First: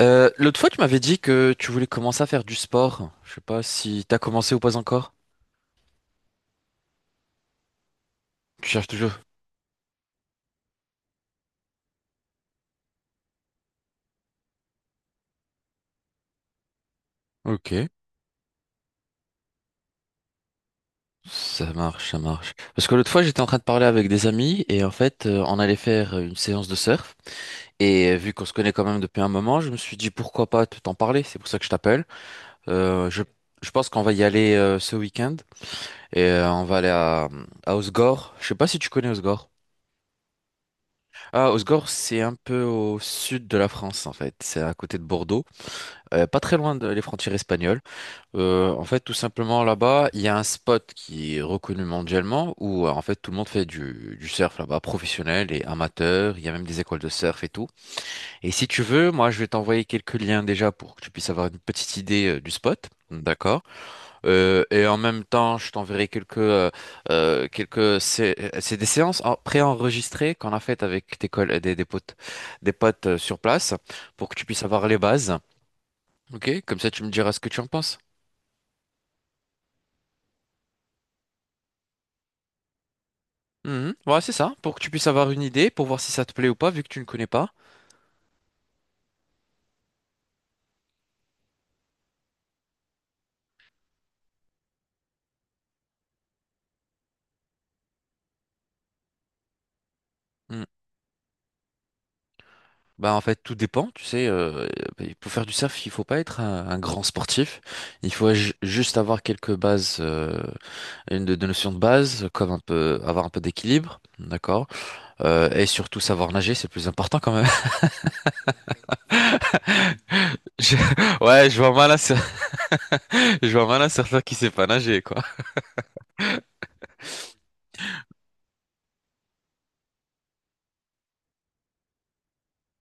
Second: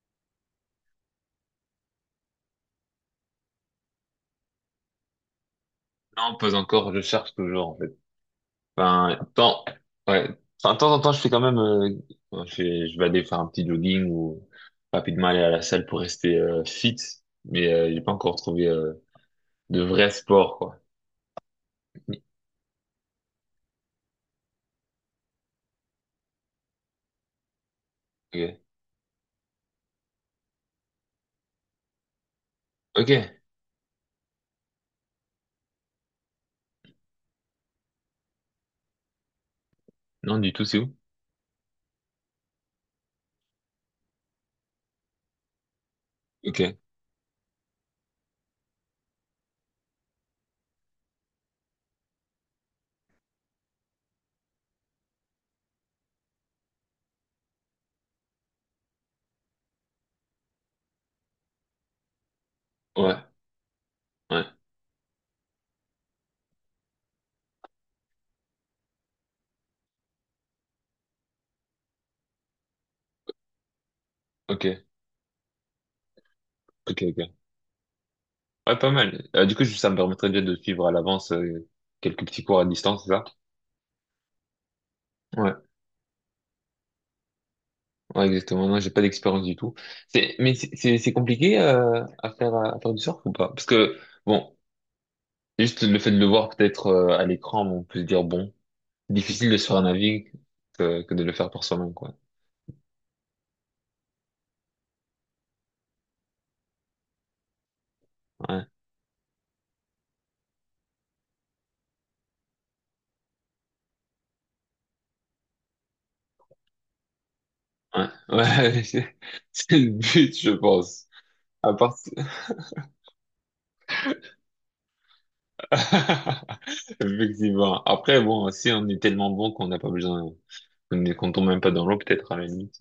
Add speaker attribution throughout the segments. Speaker 1: L'autre fois, tu m'avais dit que tu voulais commencer à faire du sport. Je sais pas si t'as commencé ou pas encore.
Speaker 2: Non, pas encore, je cherche toujours, en fait.
Speaker 1: Tu cherches toujours.
Speaker 2: Enfin, tant, ouais. Enfin, de temps en temps, je fais quand même, je vais aller faire un petit jogging ou rapidement aller à la salle pour rester fit, mais
Speaker 1: Ok.
Speaker 2: j'ai pas encore trouvé de vrai sport, quoi.
Speaker 1: Ça marche, ça marche. Parce que l'autre fois, j'étais en train de parler avec des amis et en fait, on allait faire une séance de surf. Et vu qu'on se
Speaker 2: Ok.
Speaker 1: connaît quand même depuis un moment, je me suis dit pourquoi pas te t'en parler. C'est pour ça que je t'appelle. Euh, je,
Speaker 2: Ok.
Speaker 1: je pense qu'on va y aller ce week-end et on va aller à Osgore. Je sais pas si tu connais Osgore.
Speaker 2: Non, du tout, c'est où?
Speaker 1: Ah, Osgore, c'est un peu au sud de la France en fait. C'est à côté de Bordeaux. Pas très
Speaker 2: Ok.
Speaker 1: loin des frontières espagnoles. En fait, tout simplement là-bas, il y a un spot qui est reconnu mondialement où en fait tout le monde fait du surf là-bas, professionnel et amateur. Il y a même des écoles de surf et tout. Et si tu veux, moi, je vais t'envoyer quelques liens déjà pour que tu puisses avoir une petite idée du spot.
Speaker 2: Ouais.
Speaker 1: D'accord.
Speaker 2: Ouais.
Speaker 1: Et en même temps, je t'enverrai quelques quelques c'est des séances préenregistrées qu'on a faites avec des potes sur place pour que tu puisses
Speaker 2: Ok.
Speaker 1: avoir les bases. Ok, comme ça
Speaker 2: Ok,
Speaker 1: tu me diras
Speaker 2: ok.
Speaker 1: ce que tu en penses.
Speaker 2: Ouais, pas mal. Du coup, ça me permettrait déjà de suivre à l'avance quelques petits cours à distance, c'est ça?
Speaker 1: Mhm. Ouais, c'est ça, pour que tu puisses avoir une
Speaker 2: Ouais.
Speaker 1: idée, pour voir si ça te plaît ou pas, vu que tu ne connais pas.
Speaker 2: Ouais, exactement. Non, j'ai pas d'expérience du tout. Mais c'est compliqué à faire du surf ou pas? Parce que bon, juste le fait de le voir peut-être à l'écran, on peut se dire bon, difficile de se faire un avis
Speaker 1: Mhm.
Speaker 2: que de le faire par soi-même, quoi.
Speaker 1: Bah en fait, tout dépend, tu sais, pour faire du surf, il faut pas être un grand sportif, il faut
Speaker 2: Ouais,
Speaker 1: juste avoir quelques bases, une de notions de base, comme un peu, avoir un peu d'équilibre, d'accord? Et surtout savoir nager, c'est le plus important quand même.
Speaker 2: ouais. C'est le but, je
Speaker 1: Je-
Speaker 2: pense.
Speaker 1: Ouais, je vois
Speaker 2: À
Speaker 1: mal un,
Speaker 2: part si-
Speaker 1: cer- Je vois mal un surfeur qui sait pas nager, quoi.
Speaker 2: effectivement. Après, bon, si on est tellement bon qu'on n'a pas besoin, qu'on tombe même pas dans l'eau, peut-être à la limite.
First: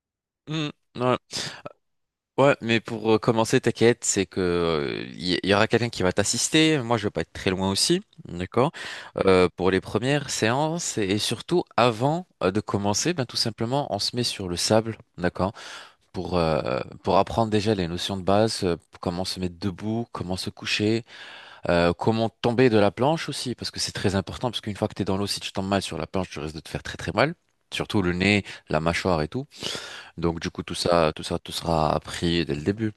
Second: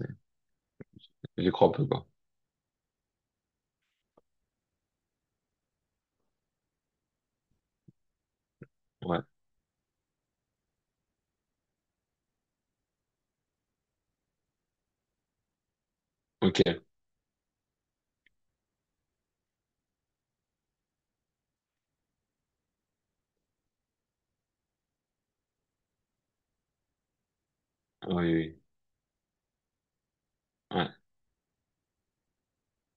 Speaker 1: Mhm. Ouais,
Speaker 2: Je crois un peu, quoi.
Speaker 1: ouais, mais pour commencer, t'inquiète, c'est que il y aura quelqu'un qui va t'assister. Moi, je vais pas être très loin aussi, d'accord?
Speaker 2: Ouais.
Speaker 1: Pour les premières séances et surtout avant de commencer, ben tout simplement, on se met sur le sable, d'accord? Pour
Speaker 2: Ok.
Speaker 1: euh, pour apprendre déjà les notions de base, comment se mettre debout, comment se coucher, comment tomber de la planche aussi, parce que c'est très important, parce qu'une fois que t'es dans l'eau, si tu tombes mal sur la planche, tu risques de te faire très très mal. Surtout le
Speaker 2: Oui,
Speaker 1: nez,
Speaker 2: oui.
Speaker 1: la mâchoire et tout. Donc du coup tout
Speaker 2: Ouais.
Speaker 1: ça, tout ça, tout sera appris dès le début.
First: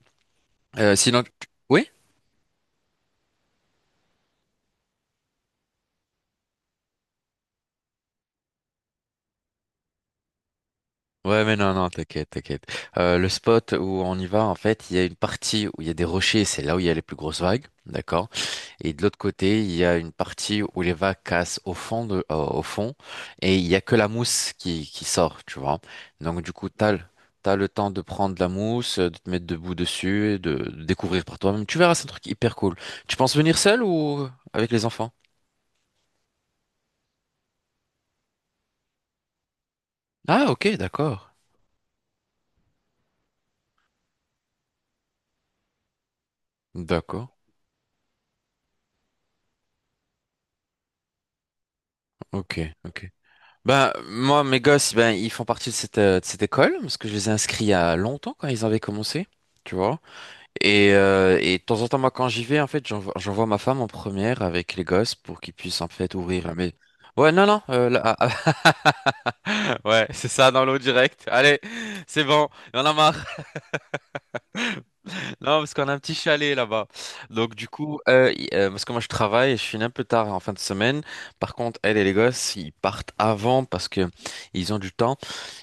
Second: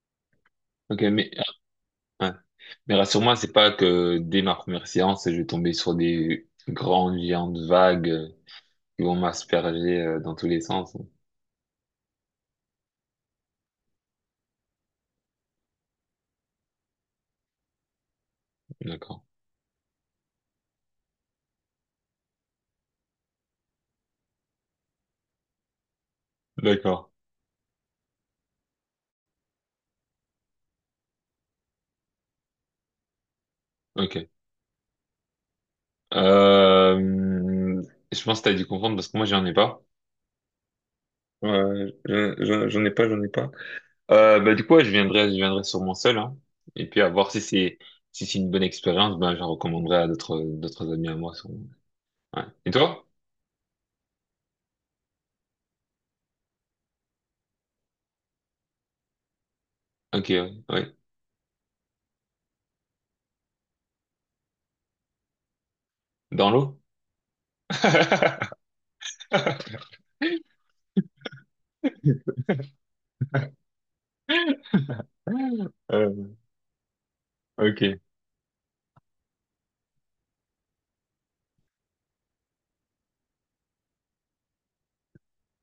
Speaker 2: Ok,
Speaker 1: Sinon,
Speaker 2: mais
Speaker 1: oui?
Speaker 2: ouais. Mais rassure-moi, c'est pas que dès ma première séance, je vais tomber sur des grandes géantes vagues qui vont m'asperger dans tous les sens.
Speaker 1: Ouais, mais non, non, t'inquiète, t'inquiète. Le spot où on y va, en fait, il y a une partie où il y a des rochers, c'est là où il y a les plus grosses vagues, d'accord? Et de l'autre
Speaker 2: D'accord.
Speaker 1: côté, il y a une partie où les vagues cassent au fond, et il y a que la mousse qui sort, tu vois? Donc, du coup,
Speaker 2: D'accord.
Speaker 1: t'as le temps de prendre la mousse, de te mettre debout dessus, et de découvrir par toi-même. Tu verras, c'est un truc hyper cool. Tu penses venir seul
Speaker 2: Ok.
Speaker 1: ou avec les enfants?
Speaker 2: Euh, je pense que t'as dû comprendre parce que moi, j'en ai pas.
Speaker 1: Ah, ok, d'accord.
Speaker 2: J'en ai pas, j'en ai pas. Bah, du coup, ouais, je viendrai sûrement seul, hein. Et puis, à
Speaker 1: D'accord,
Speaker 2: voir si c'est, si c'est une bonne expérience, ben, je la recommanderai à d'autres, d'autres amis à moi, sûrement. Ouais.
Speaker 1: ok,
Speaker 2: Et toi?
Speaker 1: ok. Ben, moi, mes gosses, ben, ils font partie de cette école, parce que je les ai inscrits il y a longtemps quand ils avaient commencé, tu vois.
Speaker 2: Ok, ouais.
Speaker 1: Et,
Speaker 2: Ouais.
Speaker 1: euh, et de temps en temps, moi, quand j'y vais, en fait, j'envoie ma femme en première avec les gosses pour qu'ils puissent, en fait,
Speaker 2: Dans
Speaker 1: ouvrir. Mais,
Speaker 2: l'eau?
Speaker 1: ouais, non, non, ah, ouais, c'est ça, dans l'eau direct. Allez, c'est bon, on en a marre. Non, parce qu'on a un
Speaker 2: Euh,
Speaker 1: petit chalet là-bas. Donc, du coup,
Speaker 2: ok.
Speaker 1: parce que moi, je travaille, et je finis un peu tard en fin de semaine. Par contre, elle et les gosses, ils partent avant parce que ils ont du temps.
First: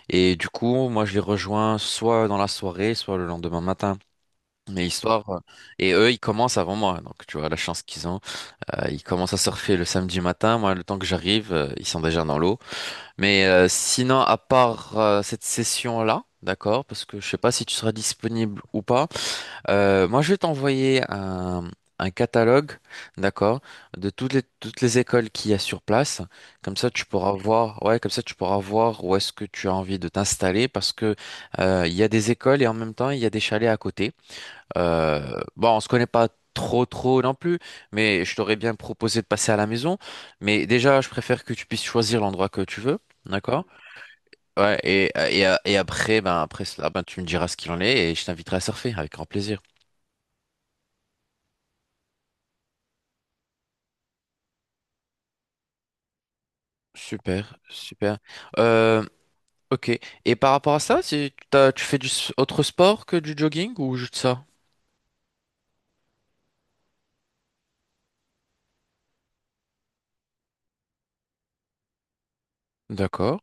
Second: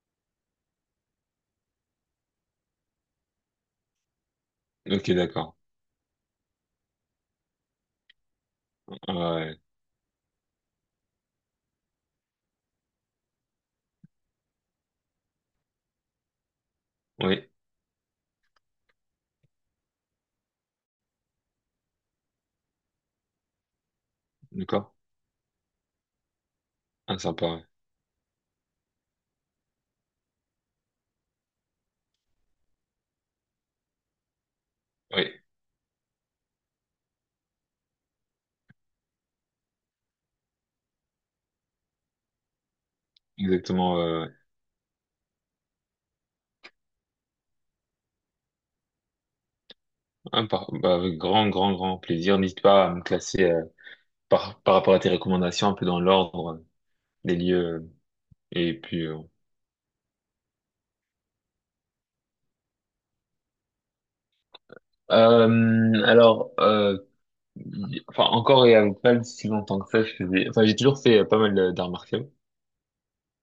Speaker 1: Et du coup, moi, je les rejoins soit dans la soirée, soit le lendemain matin. Mais
Speaker 2: Ok,
Speaker 1: histoire,
Speaker 2: d'accord.
Speaker 1: et eux, ils commencent avant moi, donc tu vois la chance qu'ils ont. Ils
Speaker 2: Ah
Speaker 1: commencent à
Speaker 2: ouais.
Speaker 1: surfer le samedi matin. Moi, le temps que j'arrive, ils sont déjà dans l'eau. Mais sinon, à part cette session-là, d'accord, parce que je sais
Speaker 2: Oui,
Speaker 1: pas si tu seras disponible ou pas. Moi, je vais t'envoyer un, catalogue, d'accord, de toutes
Speaker 2: d'accord.
Speaker 1: les écoles qu'il y a sur place. Comme ça, tu
Speaker 2: Ah,
Speaker 1: pourras
Speaker 2: sympa.
Speaker 1: voir, ouais, comme ça, tu pourras voir où est-ce que tu as envie de t'installer parce que il y a des écoles et en même temps, il y a des chalets à côté.
Speaker 2: Ouais.
Speaker 1: Bon, on se connaît pas trop, trop non plus, mais je t'aurais bien proposé de passer à la maison. Mais déjà, je préfère que tu puisses choisir l'endroit que tu veux.
Speaker 2: Oui,
Speaker 1: D'accord?
Speaker 2: exactement.
Speaker 1: Ouais, et après, ben, après cela, ben, tu me diras ce qu'il en est et je t'inviterai à surfer avec grand plaisir.
Speaker 2: Ah, par- bah, avec grand, grand, grand plaisir. N'hésite pas à me classer par rapport à tes recommandations, un peu dans l'ordre des
Speaker 1: Super,
Speaker 2: lieux.
Speaker 1: super.
Speaker 2: Et
Speaker 1: Euh,
Speaker 2: puis, euh,
Speaker 1: ok. Et par rapport à ça, si tu tu fais autre sport que du jogging ou juste ça?
Speaker 2: alors, enfin, encore et avec pas si longtemps que ça, je faisais. Enfin, j'ai toujours fait pas mal d'arts martiaux.
Speaker 1: D'accord.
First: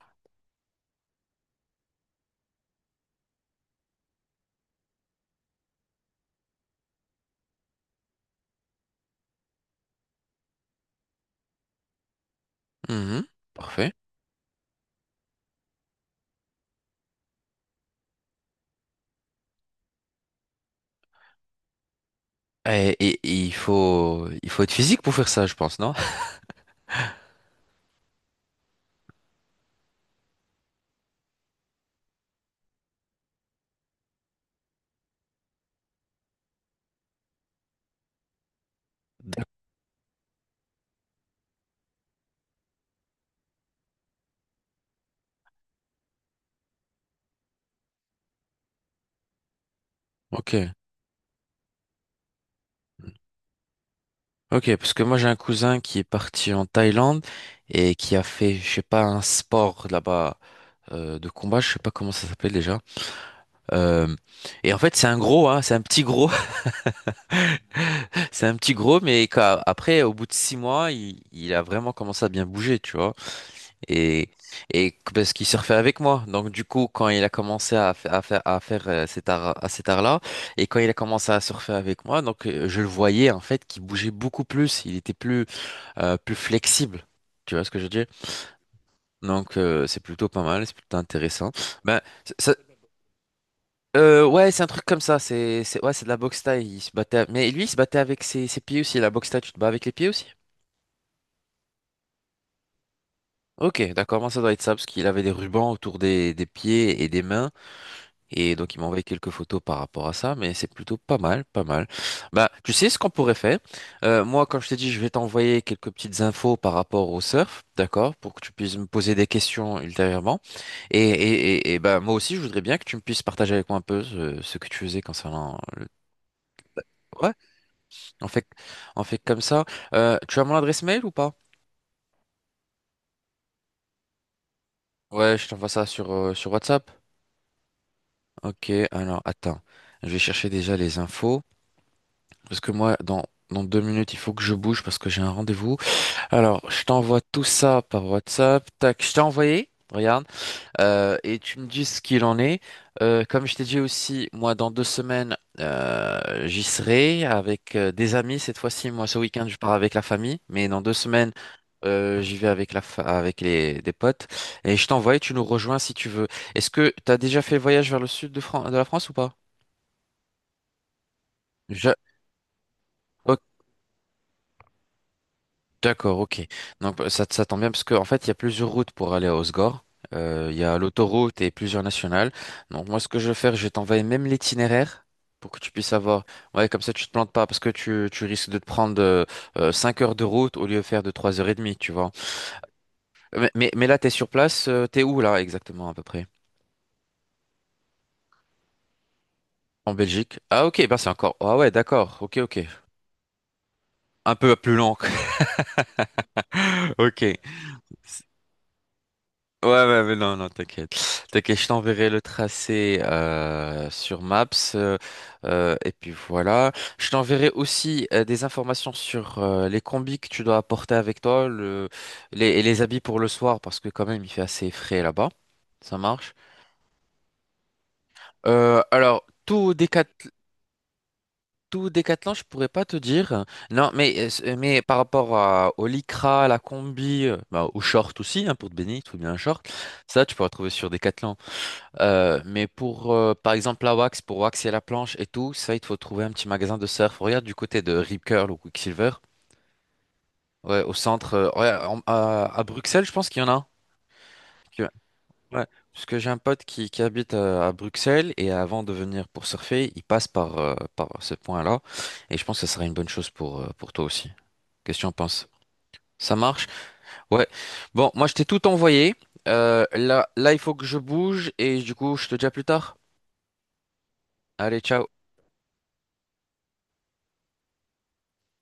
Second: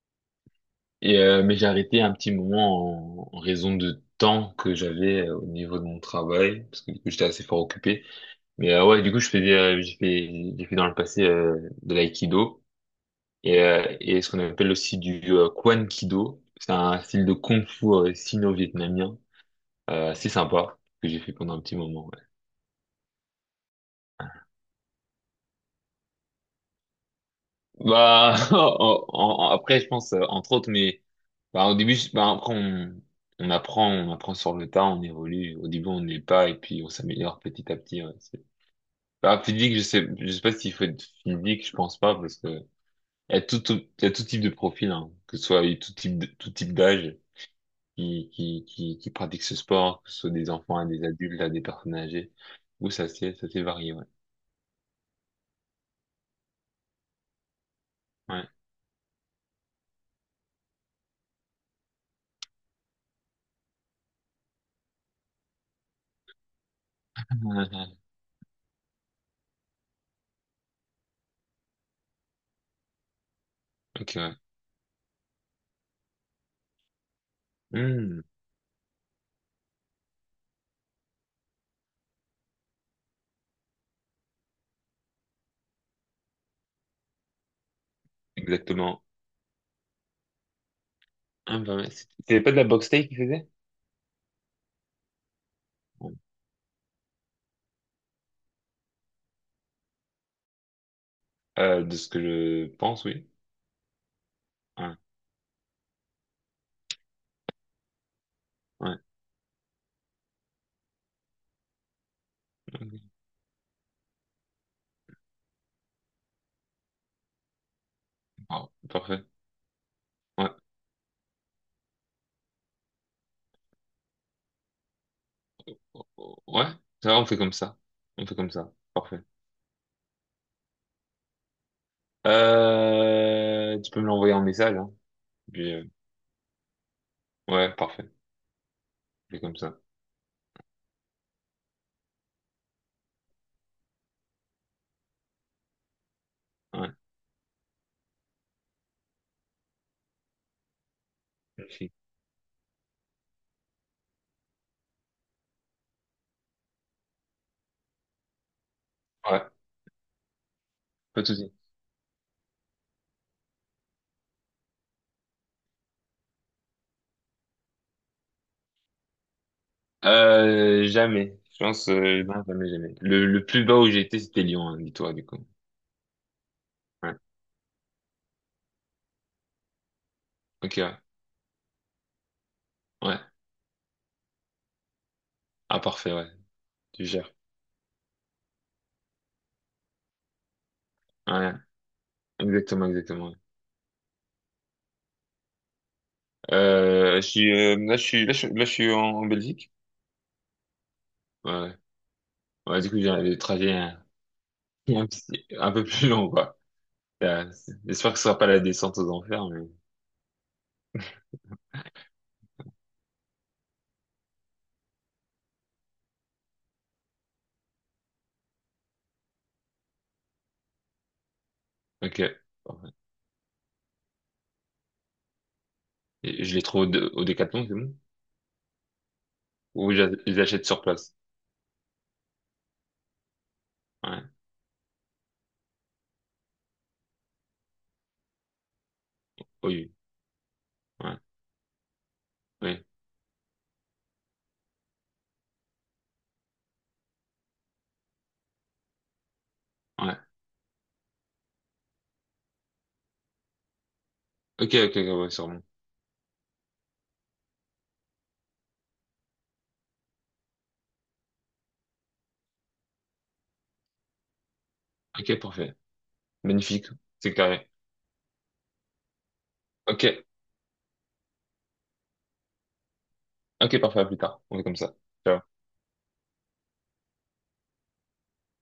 Speaker 2: Et mais j'ai arrêté un petit moment en, en raison de temps que j'avais au niveau de mon travail, parce que du coup, j'étais assez fort occupé. Mais ouais, du coup, je faisais, j'ai fait dans le passé de l'aïkido
Speaker 1: Mhm. Parfait.
Speaker 2: et ce qu'on appelle aussi du Kwan Kido. C'est un style de kung-fu sino-vietnamien, assez sympa que j'ai fait pendant un petit moment. Ouais.
Speaker 1: Et il faut être physique pour faire ça, je pense, non?
Speaker 2: Bah, après, je pense entre autres, mais bah, bah, on apprend sur le tas, on évolue. Au début, on n'est pas et puis on s'améliore petit à petit. Ouais. C'est- Bah,
Speaker 1: D'ac-
Speaker 2: physique, je sais pas s'il faut être physique, je pense pas parce que il y a tout, il y a tout type de profil, hein, que ce soit il y a tout type de- tout type d'âge qui pratique ce sport, que ce soit des
Speaker 1: Ok.
Speaker 2: enfants à des adultes, à des personnes âgées. Ou ça c'est varié, ouais.
Speaker 1: Ok, parce que moi j'ai un cousin qui est parti en Thaïlande et qui a
Speaker 2: Ouais.
Speaker 1: fait, je sais pas, un sport là-bas de combat, je sais pas comment ça s'appelle déjà. Euh, et en fait c'est un gros, hein, c'est un petit gros.
Speaker 2: Ouais, ouais.
Speaker 1: C'est un petit gros, mais après, au bout de 6 mois, il a vraiment commencé à bien bouger, tu vois.
Speaker 2: Ok,
Speaker 1: Et,
Speaker 2: ouais.
Speaker 1: Parce qu'il surfait avec moi. Donc, du coup, quand il a commencé à, fa-
Speaker 2: Hmm,
Speaker 1: à faire, à faire à cet art-là, et quand il a commencé à surfer avec moi, donc, je le voyais, en fait, qu'il bougeait beaucoup plus. Il était plus flexible. Tu vois ce que je veux dire?
Speaker 2: exactement.
Speaker 1: Donc, c'est plutôt pas mal, c'est plutôt intéressant.
Speaker 2: Ah, bah ouais,
Speaker 1: Ben,
Speaker 2: c'est- C'était pas
Speaker 1: ça,
Speaker 2: de la boxe thaï qu'il faisait?
Speaker 1: ouais, c'est un truc comme ça. Ouais, c'est de
Speaker 2: Ouais.
Speaker 1: la boxe thaï. Il se battait, mais lui, il se battait avec ses pieds aussi. La boxe thaï, tu te bats avec les pieds aussi?
Speaker 2: De ce que je pense, oui.
Speaker 1: Ok, d'accord. Moi, ça doit être ça parce
Speaker 2: Ouais,
Speaker 1: qu'il avait des rubans autour des pieds et des mains. Et donc, il m'a
Speaker 2: ouais.
Speaker 1: envoyé quelques photos par rapport à ça. Mais c'est plutôt pas mal, pas mal. Bah, tu sais ce qu'on
Speaker 2: Ok.
Speaker 1: pourrait faire? Moi, quand je t'ai dit, je vais t'envoyer quelques petites infos par rapport au surf, d'accord, pour que tu
Speaker 2: Wow,
Speaker 1: puisses me poser
Speaker 2: parfait.
Speaker 1: des questions ultérieurement.
Speaker 2: Ouais.
Speaker 1: Et bah, moi aussi, je voudrais bien que tu me puisses partager avec moi un peu ce que tu faisais concernant le.
Speaker 2: Ouais, ça va, on
Speaker 1: Ouais,
Speaker 2: fait comme ça. On
Speaker 1: On
Speaker 2: fait
Speaker 1: fait,
Speaker 2: comme ça.
Speaker 1: on fait
Speaker 2: Parfait.
Speaker 1: comme ça. Tu as mon adresse mail ou pas?
Speaker 2: Tu peux me l'envoyer en message, hein.
Speaker 1: Ouais, je t'envoie
Speaker 2: Puis, euh,
Speaker 1: ça sur WhatsApp.
Speaker 2: ouais, parfait.
Speaker 1: Ok, alors
Speaker 2: On fait comme
Speaker 1: attends.
Speaker 2: ça.
Speaker 1: Je vais chercher déjà les infos. Parce que moi, dans 2 minutes, il faut que je bouge parce que j'ai un rendez-vous. Alors, je
Speaker 2: Ouais,
Speaker 1: t'envoie tout ça par WhatsApp. Tac, je t'ai envoyé. Regarde. Et tu me dis
Speaker 2: merci.
Speaker 1: ce qu'il en est. Comme je t'ai dit aussi, moi, dans 2 semaines, j'y serai avec des amis. Cette fois-ci, moi, ce
Speaker 2: Ouais,
Speaker 1: week-end, je pars avec la famille, mais dans deux
Speaker 2: pas de
Speaker 1: semaines,
Speaker 2: souci.
Speaker 1: j'y vais avec la fa- avec les des potes. Et je t'envoie et tu nous rejoins si tu veux. Est-ce que tu as déjà fait le voyage vers le sud de la France ou pas?
Speaker 2: Jamais. Je pense,
Speaker 1: Je-
Speaker 2: non, jamais, jamais.
Speaker 1: ok.
Speaker 2: Le plus bas où j'ai été, c'était Lyon, hein, dis-toi, du coup.
Speaker 1: D'accord, ok. Donc
Speaker 2: Ouais.
Speaker 1: ça, ça tombe bien parce qu'en fait, il y a plusieurs routes pour aller à Osgore. Il y
Speaker 2: Ok,
Speaker 1: a
Speaker 2: ouais.
Speaker 1: l'autoroute et plusieurs nationales. Donc moi, ce que
Speaker 2: Ouais.
Speaker 1: je vais faire, je vais t'envoyer même l'itinéraire pour que tu
Speaker 2: Ah,
Speaker 1: puisses
Speaker 2: parfait,
Speaker 1: avoir...
Speaker 2: ouais.
Speaker 1: Ouais, comme ça, tu
Speaker 2: Tu
Speaker 1: te plantes
Speaker 2: gères.
Speaker 1: pas parce que tu risques de te prendre 5 heures de route au lieu de faire de trois heures
Speaker 2: Ouais.
Speaker 1: et demie, tu vois.
Speaker 2: Exactement, exactement.
Speaker 1: Mais là, t'es sur place, t'es où là exactement à peu près?
Speaker 2: Je suis, là, je suis, là, je suis en, en Belgique.
Speaker 1: En Belgique. Ah ok, ben c'est encore...
Speaker 2: Ouais.
Speaker 1: Ah ouais,
Speaker 2: Ouais,
Speaker 1: d'accord, ok, ok.
Speaker 2: ouais, du coup, j'ai le trajet hein,
Speaker 1: Un peu plus long.
Speaker 2: un peu plus long, quoi.
Speaker 1: Ok.
Speaker 2: C'est- J'espère que ce sera pas la descente aux enfers, mais,
Speaker 1: Ouais, ouais, mais non, non, t'inquiète. T'inquiète, je t'enverrai le tracé sur Maps. euh, et puis voilà. Je t'enverrai aussi des informations sur les combis que tu dois apporter avec toi,
Speaker 2: ok.
Speaker 1: et les
Speaker 2: Parfait.
Speaker 1: habits pour le soir, parce que quand même, il fait assez frais là-bas. Ça marche.
Speaker 2: Et je les trouve au, Dé- au Décathlon, c'est bon?
Speaker 1: Alors,
Speaker 2: Ou je les achète sur place?
Speaker 1: tout Décathlon, je pourrais pas te dire. Non,
Speaker 2: Ouais.
Speaker 1: mais par rapport à, au lycra, à la combi, bah, au short aussi, hein, pour te baigner, il te faut bien un short.
Speaker 2: Oui.
Speaker 1: Ça, tu pourras trouver sur
Speaker 2: Ouais.
Speaker 1: Décathlon. Mais
Speaker 2: Oui.
Speaker 1: pour, par exemple, la wax, pour waxer la planche et tout, ça, il te faut trouver un petit magasin de surf. Regarde du côté de Rip Curl ou Quicksilver.
Speaker 2: Ouais.
Speaker 1: Ouais, au centre. Ouais, à Bruxelles, je pense qu'il y en a un.
Speaker 2: Ok,
Speaker 1: Que-
Speaker 2: ok, ok, ouais, sûrement.
Speaker 1: ouais, parce que j'ai un pote qui habite à Bruxelles et avant de venir pour surfer, il passe par ce point-là. Et je pense que ça serait une bonne chose pour toi aussi. Qu'est-ce que tu en
Speaker 2: Ok,
Speaker 1: penses?
Speaker 2: parfait.
Speaker 1: Ça marche?
Speaker 2: Magnifique. C'est
Speaker 1: Ouais.
Speaker 2: carré.
Speaker 1: Bon, moi, je t'ai tout envoyé.
Speaker 2: Ok,
Speaker 1: Là, là, il faut que je bouge et du coup, je te dis à plus tard.
Speaker 2: ok, parfait, à plus tard. On fait comme
Speaker 1: Allez,
Speaker 2: ça.
Speaker 1: ciao.
Speaker 2: Ciao.